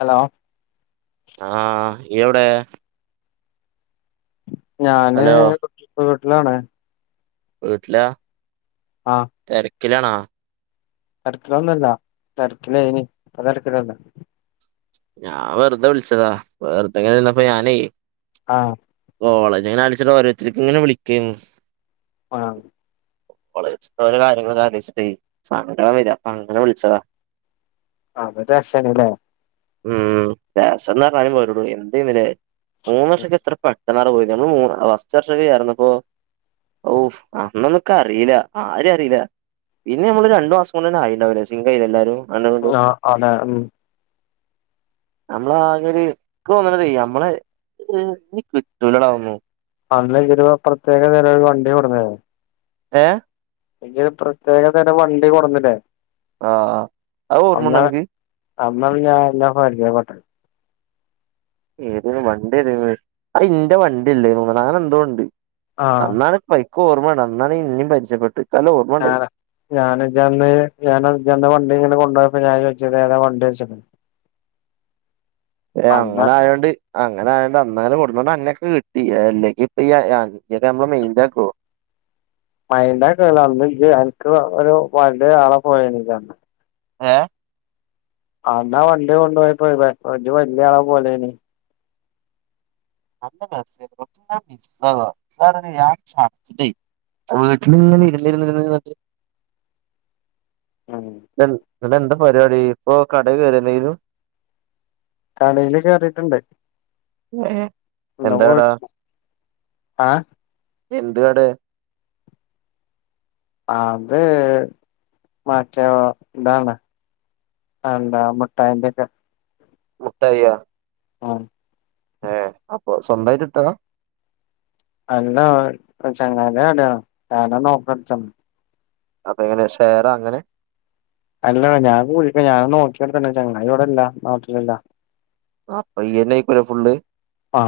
Hello ആഹ യ്യെ വിടെ ഞാന് ഹലോ കൊർച്ച ഇപ്പ വീട്ടിലാണ് വീട്ടിലാ ആഹ കിലാണോ? തെരക്കിലൊന്നല്ല തെര്ക്കിലായ്നി പ്പൊ തെരക്കിലല്ല ഞാൻ വെറുതെ വിളിച്ചതാ വെറുതെങ്ങനെ നിന്നപ്പോ ഞാനേ ആഹ കോളേജ്ങ്ങനെ അടച്ചിട്ട ഓരോരുത്തർക്ക് ഇങ്ങനെ വിളിക്കയ്ന് ആഹ കോളേജ്ത്തെ ഓര കാര്യങ്ങളാലോച്ചിട്ട സങ്കടം വെര അപ്പൊ അങ്ങനെ വിളിച്ചതാ അത് രസായ്നല്ലേ ഉം രസം ന്നാർഞ്ഞ പോരടൂ എന്തെയ്നുല്ലേ മൂന്ന് വർഷൊക്കെ എത്ര പെട്ടന്നാണ് പോയിനെ നമ്മൾ മൂ ഫസ്റ്റ് വർഷൊക്കെ ചേർന്നപ്പോ ഓ അന്നന്നക്ക അറിയില്ല ആര അറിയില്ല പിന്നെ നമ്മള് രു മാസം കൊണ്ട് തന്ന ആയിണ്ടാവില്ലേ സിങ്കയില്ലാരും ആ അതെ ഉം [unintelligible] നമ്മളെ ആകൊരു ഇക്കോന്ന്ണതേ നമ്മളെ ഇം ഇനി കിറ്റൂലടാഒന്നും അന്ന് അയിനൊരു പ്രത്യേക തര വണ്ടി കൊടന്നേ ഏ ജ് ഒര് പ്രത്യേക തെരം വണ്ടി കൊടുന്നില്ലേ ആ അ അത് ഓർമന്നനിനക്ക് അന്ന് അത് ഞാ എല്ലാ പരിചയപ്പെട്ട ഏത് വണ്ടി ഇതേപ്പോലെ അത് ഇന്റെ വണ്ടില്ലേ തോന്നണ അങ്ങനെ എന്തോണ്ട് ആഹ് അന്നാണ് പൈക്ക് ഓർമ്മണ്ട അന്നാണ് ഇന്നേം പരിചയപ്പെട്ടെ ഞാനാ ഞാനജ്ജന്ന് ഞാനജ്ജന്ന് വണ്ടി ഇങ്ങനെ കൊണ്ടോ അപ്പൊ ഞാൻ ചോയിച്ചു ഇത് ഏതാ വണ്ടി ചോയിച്ചപ്പോ ഏ അന്ന് അങ്ങനെ ആയോണ്ട് അങ്ങനെ ആയോണ്ട് അന്നാണ് കൊണ്ടോണ്ട് അനക്ക് കിട്ടി അല്ലെങ്കിപ്പൊ ഈ [unintelligible] നമ്മളെ മെയിന്റ ആക്കൊ [unintelligible] മൈൻ്റാകല്ല അന്ന് ഇജ് അൻക് ഒരു വണ്ടി ആളെ പോയേനിയല്ല അനക്ക് ഏ ആന്നാ വണ്ടിയാ കൊണ്ടോയപ്പൊ ഇജ് വല്യാളെപോലേനി അന്ന് രസേ [unintelligible] മിസ്സാവ ആ ചട്ച്ചിട്ടേ വീട്ടിലിങ്ങനെ ഇരുന്നിരുന്നിന്ന് [unintelligible] ഉം ഇന്നട്ടെദാ പരിപാടി ഇപ്പൊ കടേ കേറിയല്ലേനു കടയില് കേറീട്ടുണ്ട് ഏ എന്താടാ ആ എന്ത്കടെ അത് മറ്റെ എന്താണ് അതെന്താ മുട്ടായിന്റെ ഒക്കെ മുട്ടായിയ ഉം ഏ അപ്പൊ സ്വന്തായിട്ട് ഇട്ടതാ അല്ല ചങ്ങായിന്റെ കടയാ ഞാനാണ് ഓപ്പൺ അടിച്ചാണ് അപ്പൊങ്ങനെ ഷേറ അങ്ങനെ അല്ലടാ ഞാൻ കൂടിയിട്ട് ഞാ നോക്കിയ തന്ന ചങ്ങായിവടല്ല നാട്ടിലില്ല ആപ്പയ്യനേക്കുലെ ഫുള്ള് ആ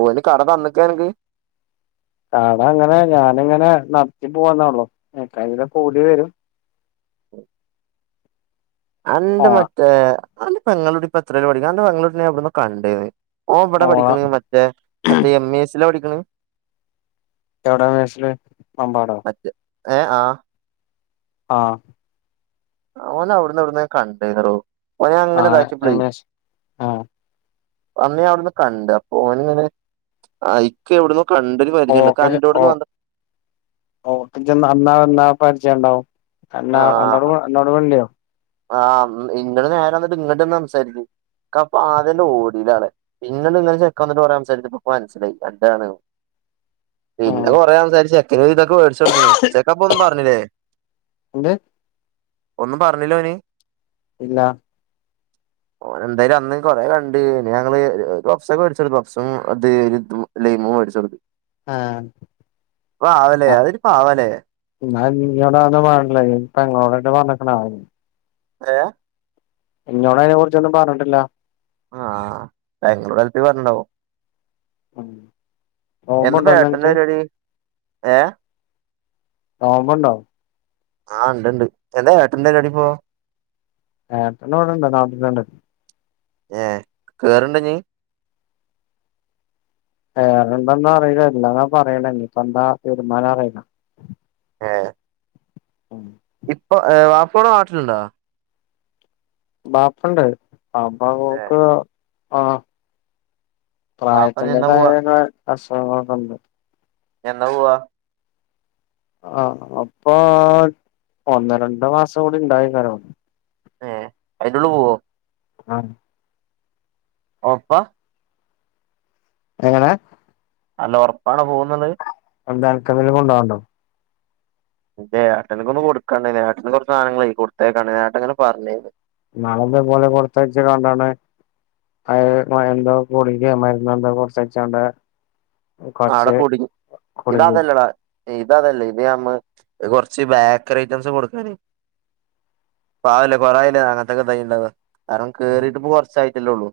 ഓന് കട തന്നക്ക എനക്ക് കാട അങ്ങനെ ഞാനിങ്ങനെ നടത്തി പോവാന്നാ ഉള്ളു എക്കടെ കൂടി വരും എന്റെ ഓണ മറ്റേ എന്റെ പങ്ങളോടിപ്പ എത്രൽ പഠിക്കും അന്റെ പങ്ങളോട എവിടന്ന് കണ്ടേന്ന് ഓ ഇവടെ ഓണ പഠിക്കെണ മറ്റേ മറ്റേ എം ഇ എ സിലാ പഠിക്കണ് എവിടാ വയസില് അമ്പാടോ മറ്റേ ഏ ആ ആ അവെന അവിടുന്ന് എവിട്ന്നോ ഞാ കഢീനിയെടൊ ഓനെ ഞാ ഇങ്ങനെ ആഹ് ഇതാക്കിയപ്പളേ എം എസ് ആഹ് അന്നേ അവിടുന്ന് കണ്ട് അപ്പൊ ഓന് ങ്ങനെ ഇക്ക എവിടന്ന് ഓ ഓ ണ്ടാവും എന്ന എന്നോട് ഓട് മിണ്ടിയൊ ആഹ് ഇങ്ങട് നേരെ വന്നിട്ട് ഇങ്ങട്ടെന്നെ സംസാരിച്ച് അപ്പൊ ആദ്യന്നെ ഓടിയിലാാണ് പിന്നെ നിങ്ങൾ ചെക്കന്നിട്ട് കൊറേ സംസാരിച്ചപ്പൊ മനസ്സിലായി എന്താന്ന് പിന്നെ ഉം കൊറേ സംസാരിച്ച് ചെക്കന് വിധൊക്കെ മേടിച്ചൊടുത്ത്ണ് ചെക്ക അപ്പ ഒന്നും പറഞ്ഞില്ലേ എന്ത് പറഞ്ഞില്ലെ ഓന് ഇല്ല [inaudible] ഓന് എന്തായാലും അന്ന് കൊറെ കണ്ട് ഞങ്ങള് ബോക്സ് ഒക്കെ മേടിച്ചു ബോക്സും അത് ഒര് ഇതും ലെയിമും വേടിച്ചു കൊടുത്തു ആഹ് ആ അവ് ലെ അത് ഒര് പാവലെ ന്നാ നിന്നോട് പറഞ്ഞത് ഇപ്പം ഞൻങ്ങളോടെറ്റം പറഞ്ഞിക്ക്‌ണോ ആവോ എ ഇന്നോട് അയിനെ കുറിച്ചൊന്നും പറഞ്ട്ടില്ല ആഹ് ബാംഗ്ലൂർഎത്തി പറഞ്ണ്ടാവും ഉം എന്താപ്പം നോമ്പുണ്ടോന്ന് ഏട്ടന് അനക്ക് പരിപാടി ഏ നോമ്പ് ഒണ്ടോ ആഹ് ഉണ്ട്ണ്ട് എന്താ ഏട്ടന്റെ പരിപാടി ഇപ്പൊ ഏട്ടന് ഇവിടെണ്ട് നാട്ടിതന്നെ ഏ കേറ്ണ്ടൊ ഞ്ഞി കേറ്ണ്ടൊന്ന് അറിയില്ല ഇല്ലാന്നാ പറയണെ ഇനിയിപ്പ എന്താ തീരുമാനം അറയില്ല ഏ ഉം ഇപ്പ വാപ്പ നാട്ടില്ണ്ടോ ബാപ്പണ്ട് ബാപ്പ ഏ പോക്ക് ആഹ് വാപ്പ ഇഞ്ഞ് എന്നാ പ്രായത്തിന്റെതായ പോവാ ത അസുഖങ്ങളൊക്കെഒണ്ട് എന്നാ പോവ്വാ ആഹ് അപ്പൊ ഒന്ന് രണ്ട് മാസം കൂടി ഉണ്ടായി കാരം ഏ അയിന്റുള്ളി പോവോ ആഹ് ഓ പ്പ എങ്ങനെ അല്ല ഒറപ്പാണ് പോകുന്നുള്ളയ് എന്താ അനക്ക് എന്തേലും കൊണ്ടോവാൻ ഒണ്ടോ ഇന്റെ ഏട്ടന്ക്കൊന്ന് കൊടുക്കൻ ഒണ്ടായിന് ഏട്ടന് കൊറേ സാനങ്ങളെയ് കൊടുത്തയ്ക്കാൻ ഉണ്ടായി ഏട്ടൻ ഇങ്ങനെ പറഞ്ഞിന്നു ഇന്നാളിതെ പോലെ കൊറച്ച് അയച്ച് കണ്ടാണ് അ എ എന്തോ ഗുളികയൊ മരുന്നൊ എന്തോ കൊറച്ച് അയച്ചാണ്ട് ആടെ കുടുങ്ങി ഇതതല്ലടാ ഇത് അതല്ലേ ഇത് നമ്മ കൊറച്ച് ബേക്കറി ഐറ്റംസ് കൊടുക്കാനെ പാവല്ലേ കൊറെആയില്ലേ അനത്തൊക്കെ ട്രൈ ണ്ടാവാ കാരണം കേറീട്ട്പ്പൊ കോർച്ചായിട്ടല്ലേഒള്ളൂ.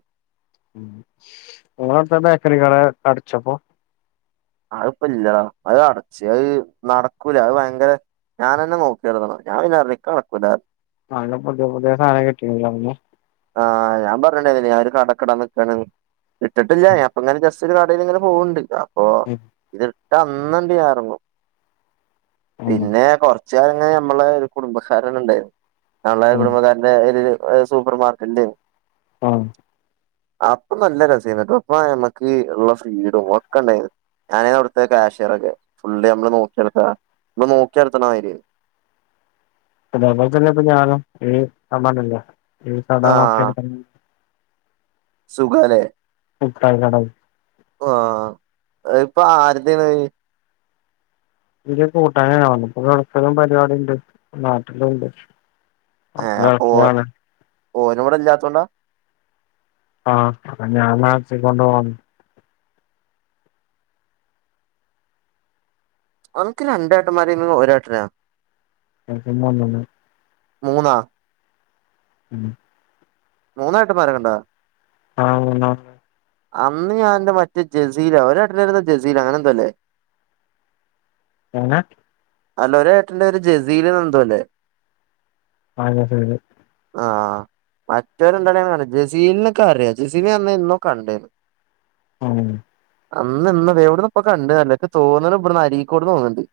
ഉം ഇങ്ങളെന്താ ബേക്കറി കട അടച്ചോപ്പൊ? അഹ്പ്പല്ലടാ അഹ് അടച്ച് അഹ് നടക്കൂല അഹ് ഭയങ്കര ഞാനെന്നെ നോക്കി അട്ത്തണം ഞാൻ പിന്നെ പർഞ് ക്ക്‌ നടക്കൂലാ. നല്ല പുതിയ പുതിയ സാനം കിട്ടിയിനു അവ്ട്ന്ന് ആഹ് ഞാൻ പറഞ്ഞണ്ടേയ്നില്ലെ ഞാൻ ഒര് കടക്ക്‌ടാ നിക്കാന്ന്. ഇട്ടിട്ടില്ല ഞാൻ ഇപ്പ ഇങ്ങനെ ജസ് സില് കടേല്ങ്ങനെ പോവ്ണ്ട്. അപ്പൊ ഇത്ട്ടാ അന്നണ്ട്യ ഞാൻ എറങ്ങും ഉം പിന്നെ കൊർച്ചുകാലം ഇങ്ങനെ ഞമ്മളെ ഒരു കുടുംബക്കാരൻണ്ടാര്ന്ന് തള്ളെ ഉം കുടുംബക്കാര്ടെ ഒര് സൂപ്പർ മാർക്കറ്റെ ആഹ് അപ്പം നല്ല രസയിന്നുട്ടോ അപ്പ ഞമ്മക്ക് ള്ള ഫ്രീടോം ഒക്കെണ്ടായി ഞാനയിന്നു അവ്ട്ത്തെ കാഷറൊക്കെ. ഫുള്ള് യമ്മള് നോക്കി നടത്ത്വാ. മ്മള് നോക്കി അട്ത്ണ മായ്രി യേന്ന് അതെ പോൽതന്നെ ഇപ്പൊ ഞാനും ഈ [unintelligible] സുഖാലേ മുട്ടായികടേയ് അഹ് ഇപ്പൊ ആര്തേയ്ണത് ഇവര് കൂട്ടാനാല്ലോ വന്നത് [unintelligible] പരിപാടിണ്ട് നാട്ടിലുംണ്ട് ഏഹ് [unintelligible] അപ്പൊ സുഖാണ് ഓന് ഇവിടെ ഇല്ലാത്തോണ്ടാ ആഹ് അ ഞാൻ നാച്ചികൊണ്ടോവണംന്ന് അവൻക്ക് രണ്ടെട്ടന്മാരേയ്രുന്നു ഒരേട്ടനോ എനിക്കും ഒന്നെന്നേ മൂന്നാ ഉം മൂണ്ണേട്ടന്മാരൊക്കെണ്ടാ ആഹ്ണോ അന്ന് ഞാൻന്റെ മറ്റേ ജസീലൊ ഒരേട്ടന്റെപേരെന്താ ജസീലൊ അങ്ങനെന്തേല്ലേ എങ്ങനെ അല്ല ഒരേട്ടന്റെ പേര് ജസീല്ന്നന്തോല്ലേ അതെ ശരി ആഹ് മറ്റോരെന്താണ് [unintelligible] ജസീലിനെക്കറിയാ ജസീൽനെ ഞാൻ അന്നെന്നും കണ്ടേന്ന് ഉം. അന്ന് ഇന്ന് വ എവിടന്നപ്പൊ കണ്ട്ന്ന റീലാ ഇക്ക് തോന്ന്ണ് ബ്ട്ന്ന് അരിക്കോട്ന്ന് തോന്ന്ണ്ട്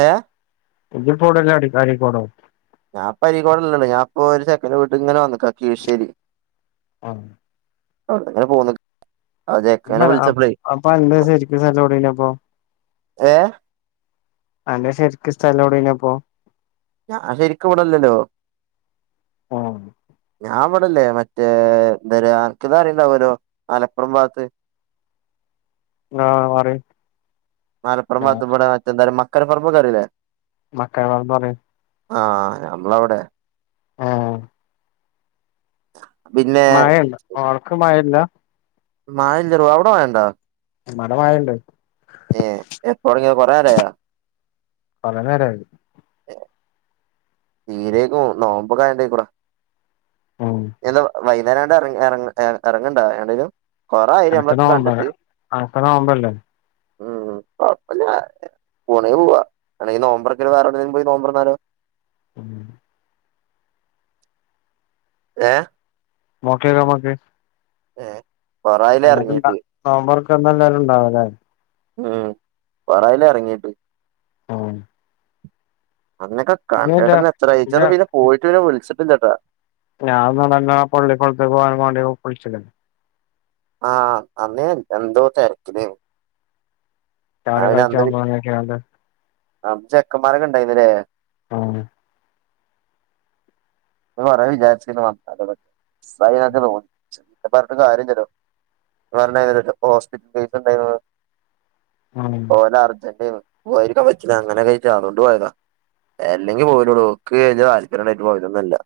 ഏയാ ഇജ്ജ്പ്പൊ ഔടെള്ളേ അടീ അരീക്കോടോ ഞാൻപ്പ അരിക്കോട്ള്ളല്ലള്ളത് ഞാപ്പോ ഒരു ചെക്കന്റെ വീട്ട്ക്ക്ങ്ങനെ വന്നു പൊ കീശ്ശേരി ആഹ് അങ്ങനെ പോന്ന് ആ ചെക്കനെ മ്മേതാ അം വിളിച്ചപ്പളേ അപ്പ അന്റെ ശരിക് സ്ഥലോഡേഞപ്പൊ ഏഹ് അന്റെ ശരിക്കും സ്ഥലോടേഞപോ? ഞ അ ശരിക്കും ഇവടെല്ലല്ലോ ആഹ് ഞാൻ വിടെല്ലേ മറ്റേ എന്തര്യാ അൻക് താറിണ്ടാവലോ മലപ്പുറം ഭാഗത്ത് ആഹ് അറിം മലപ്പറം ബാത്ത് വടെ മറ്റെന്താര്യ മക്കരപ്പറമ്പൊകറിയില്ലേ? മക്കരപർമ്പ് അറിം ആഹ് നമ്മളവിടെ ആഹ് പിന്നെ മഴല്ല ൾക്ക് മഴല്ല മഴ ഇല്ല അവിട മഴ ഉണ്ടോ ഇവടെ മഴയുണ്ട് ഏ എപ്പോങ കൊറേറായോ പല നേരംമായിത് തീരേക്കും നോമ്പൊ കായക്കൂടാ ആഹ വൈകേരംണ്ട് ഇ ഇറ ഇറങ്ങണ്ടോ ലും കൊറായി അനക്ക് നമ്മളൊക്കെ നോമ്പല്ലേ കണ്ടിട്ട് അനക്ക് നോമ്പല്ലേ ഉ അ പോണേ പോവവാ അലക്കി ഈ നവംബറകൽ വേറെ എടെങ്കിലും പോയി നവംബർന്നലോ ഏ നോക്കിയലമക് ഏ പൊറായില അറങ്ങിട്ട് പിന്നെ ദേലും ണ്ടാവലെ ഉം പറല്ലേ ഇറങ്ങീട്ട് ആഹ അന്നൊക്കെ കണ്ടിട്ടന്ന ഇല്ല എത്രയച്ച പിന്നെ പോയിട്ട് പിന്നെ വിളിച്ചിട്ടില്ലട്ടാ ഞാൻ നടന്ന പള്ളിക്കൊളത്ത പോകാനൻ വേണ്ടി കുളിച്ക് ണ് ആ അന്നേ എന്തോ തിരക്കിലെ നി താഴക്കൾച്ച പോകുന്ന കേമ്പ് അന്ന് ചെക്കന്മാരൊക്കെ ഉണ്ടായിന്നല്ലേ ആഹ പറൻ വിചാരിച്ച വന്ന പ തോന്നി പറഞ്ഞട്ട് കാര്യം ഇല്ലാലോ പറ ഹോസ്പിറ്റൽ ഫസ് ഉണ്ടായി ഉം പോലെ അർജന്റ് പോരിക്ക വ അങ്ങനെ കഴിച്ച അതുകൊണ്ട് പോയതാ അല്ലെങ്കിൽ പോവുല്ലെടോ ക് താല്പര്യം ഉണ്ടായിട്ട് പോയതോന്നല്ല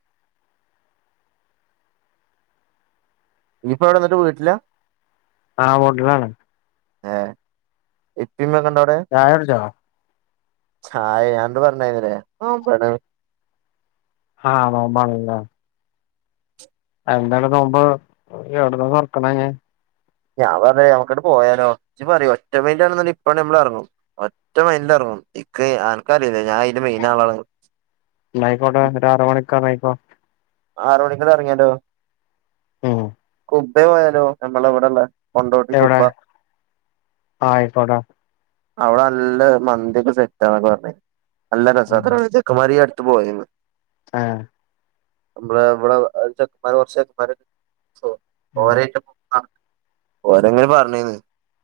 ഇപ്പ എവിടെ എന്നിട്ട് വീട്ടില ആഹ് മോട്ടലാണ് ഹ ഇപ്പമ്മ കണ്ട അവിടെ ചായ കുടിച്ചോ ചായ ഞണ്ട് പറഞ്ഞന്നര ആ പറ ആഹ ആറോബാണലെ എന്താല നോബ് എവിട [unintelligible] ഞാൻ പറ നമക്കിടെ പോയാലോ ചി പറോ ഒറ്റ മൈൻണ ഇപ്പഴ ഞമ്മള ഇറങ്ങു ഒറ്റ മൈൻറ് ഇറങ്ങു ഇ ആൾക്കാരല്ല ഞാൻ അതിന്റെ മെയിൻ ആളാണ് യിക്കോട്ടെ ഒ അറ മണിക്കർയിക്കോ ആറ മണിക്കടെ ഇറങ്ങിയാലോ ഉം [unintelligible] പോയാലോ നമ്മളെ ഇവിടെള്ള കൊണ്ടോട്ടി എവിടൊ കുബ്ബ ആയിക്കോട്ടോ അവിടെ നല്ല മന്തിയക്കെ സെറ്റാണ് പറഞ്ഞ നല്ല രസ ചെക്കന്മാര് ഇ പോയന്ന് ആഹ അ വർഷ ഉം ഓരെങ്ങനും പറഞ്ഞന്ന്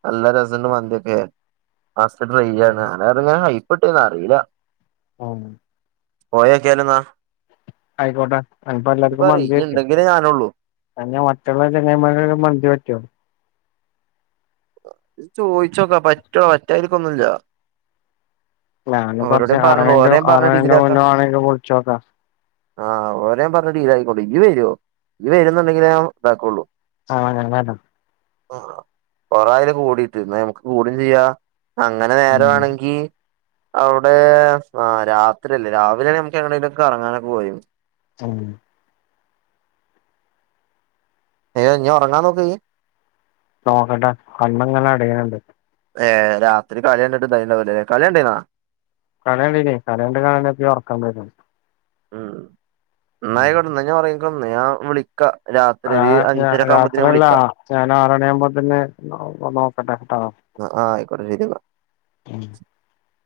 നല്ല രസന്റെ മന്തിക്കെ [unintelligible] ഡിയി ആണ് ഹൈപ്പെട്ടേന്ന് അറിയില്ല ആഹ പോയൊക്കെല ഇന്നാ ആയിക്കോട്ടെ അനിപ്പോ എല്ലാർക്കും പറയ് മന്തി ഇയ്യ് പറ്റ ഇണ്ടെങ്കിലേ ഞാനൊള്ളൂ ക ഞാൻ മറ്റുള്ള ചെങ്ങമാ ഒരു മന്തി പറ്റോ ചോയിച്ചോക്കാ പറ്റോ പറ്റാതിരിക്കൊന്നുംഇല്ല ഞാന് കുറച്ച് അറ പറഞ്ഞ് അറണ്ട ഡീലാക്കാ മുന്നോ ആണെൽ വിളിച്ചോക്കാം ആഹ് ഓലെ യാം പറഞ് ഡീലാക്കിക്കോണ്ട്. ഇയ്യ് വരോ? ഇയ് വരുന്നുണ്ടെങ്കിലേ ഞാഉ താക്കുള്ളൂ. ആഹ് ഞാ വരാ [unintelligible] ആഹ് കൊറായില് കൂടിട്ട് ഇന്ന നമക്ക് കൂടും ചെയ്യാ അങ്ങനെ ഉം നേരമാണെങ്കി അവിടെ ആഹ് രാത്രില്ലേ രാവിലെണ നമുക്ക് എങ്ങനെിലുംക്കെ കറങ്ങാനൊക്കെ പോവേഞ് ചൗ ഏഹ് ഞ് ഒറങ്ങാൻ നോക് നോക്കട്ടെ കണ്ണ്ങ്ങനെ അടിയ്ണ് ണ്ട് ഏഹ് രാത്രി കളി യണ്ടിട്ട് തായിണ്ടാഉലെ. കളി അണ്ടീനോ? കളി അണ്ടീനി കളി അണ്ട്ആഞപൊ ഓർക്കം വര്ന്നത്. ഉം എന്നായിക്കോട്ടെ ന്ന ഞാഒർങ്ങിക്കൊന്ന് ഞാൻ വിളി ആഹ് രാ രാത്രയല്ല. വിളിക്കാ ഞാൻ ആറണിയാഉമ്പോ തന്നെ നോ നോക്കട്ടെട്ടോ അ ആ അയ്ക്കോട്ടെ ശെരി ന്നാ [inaudible]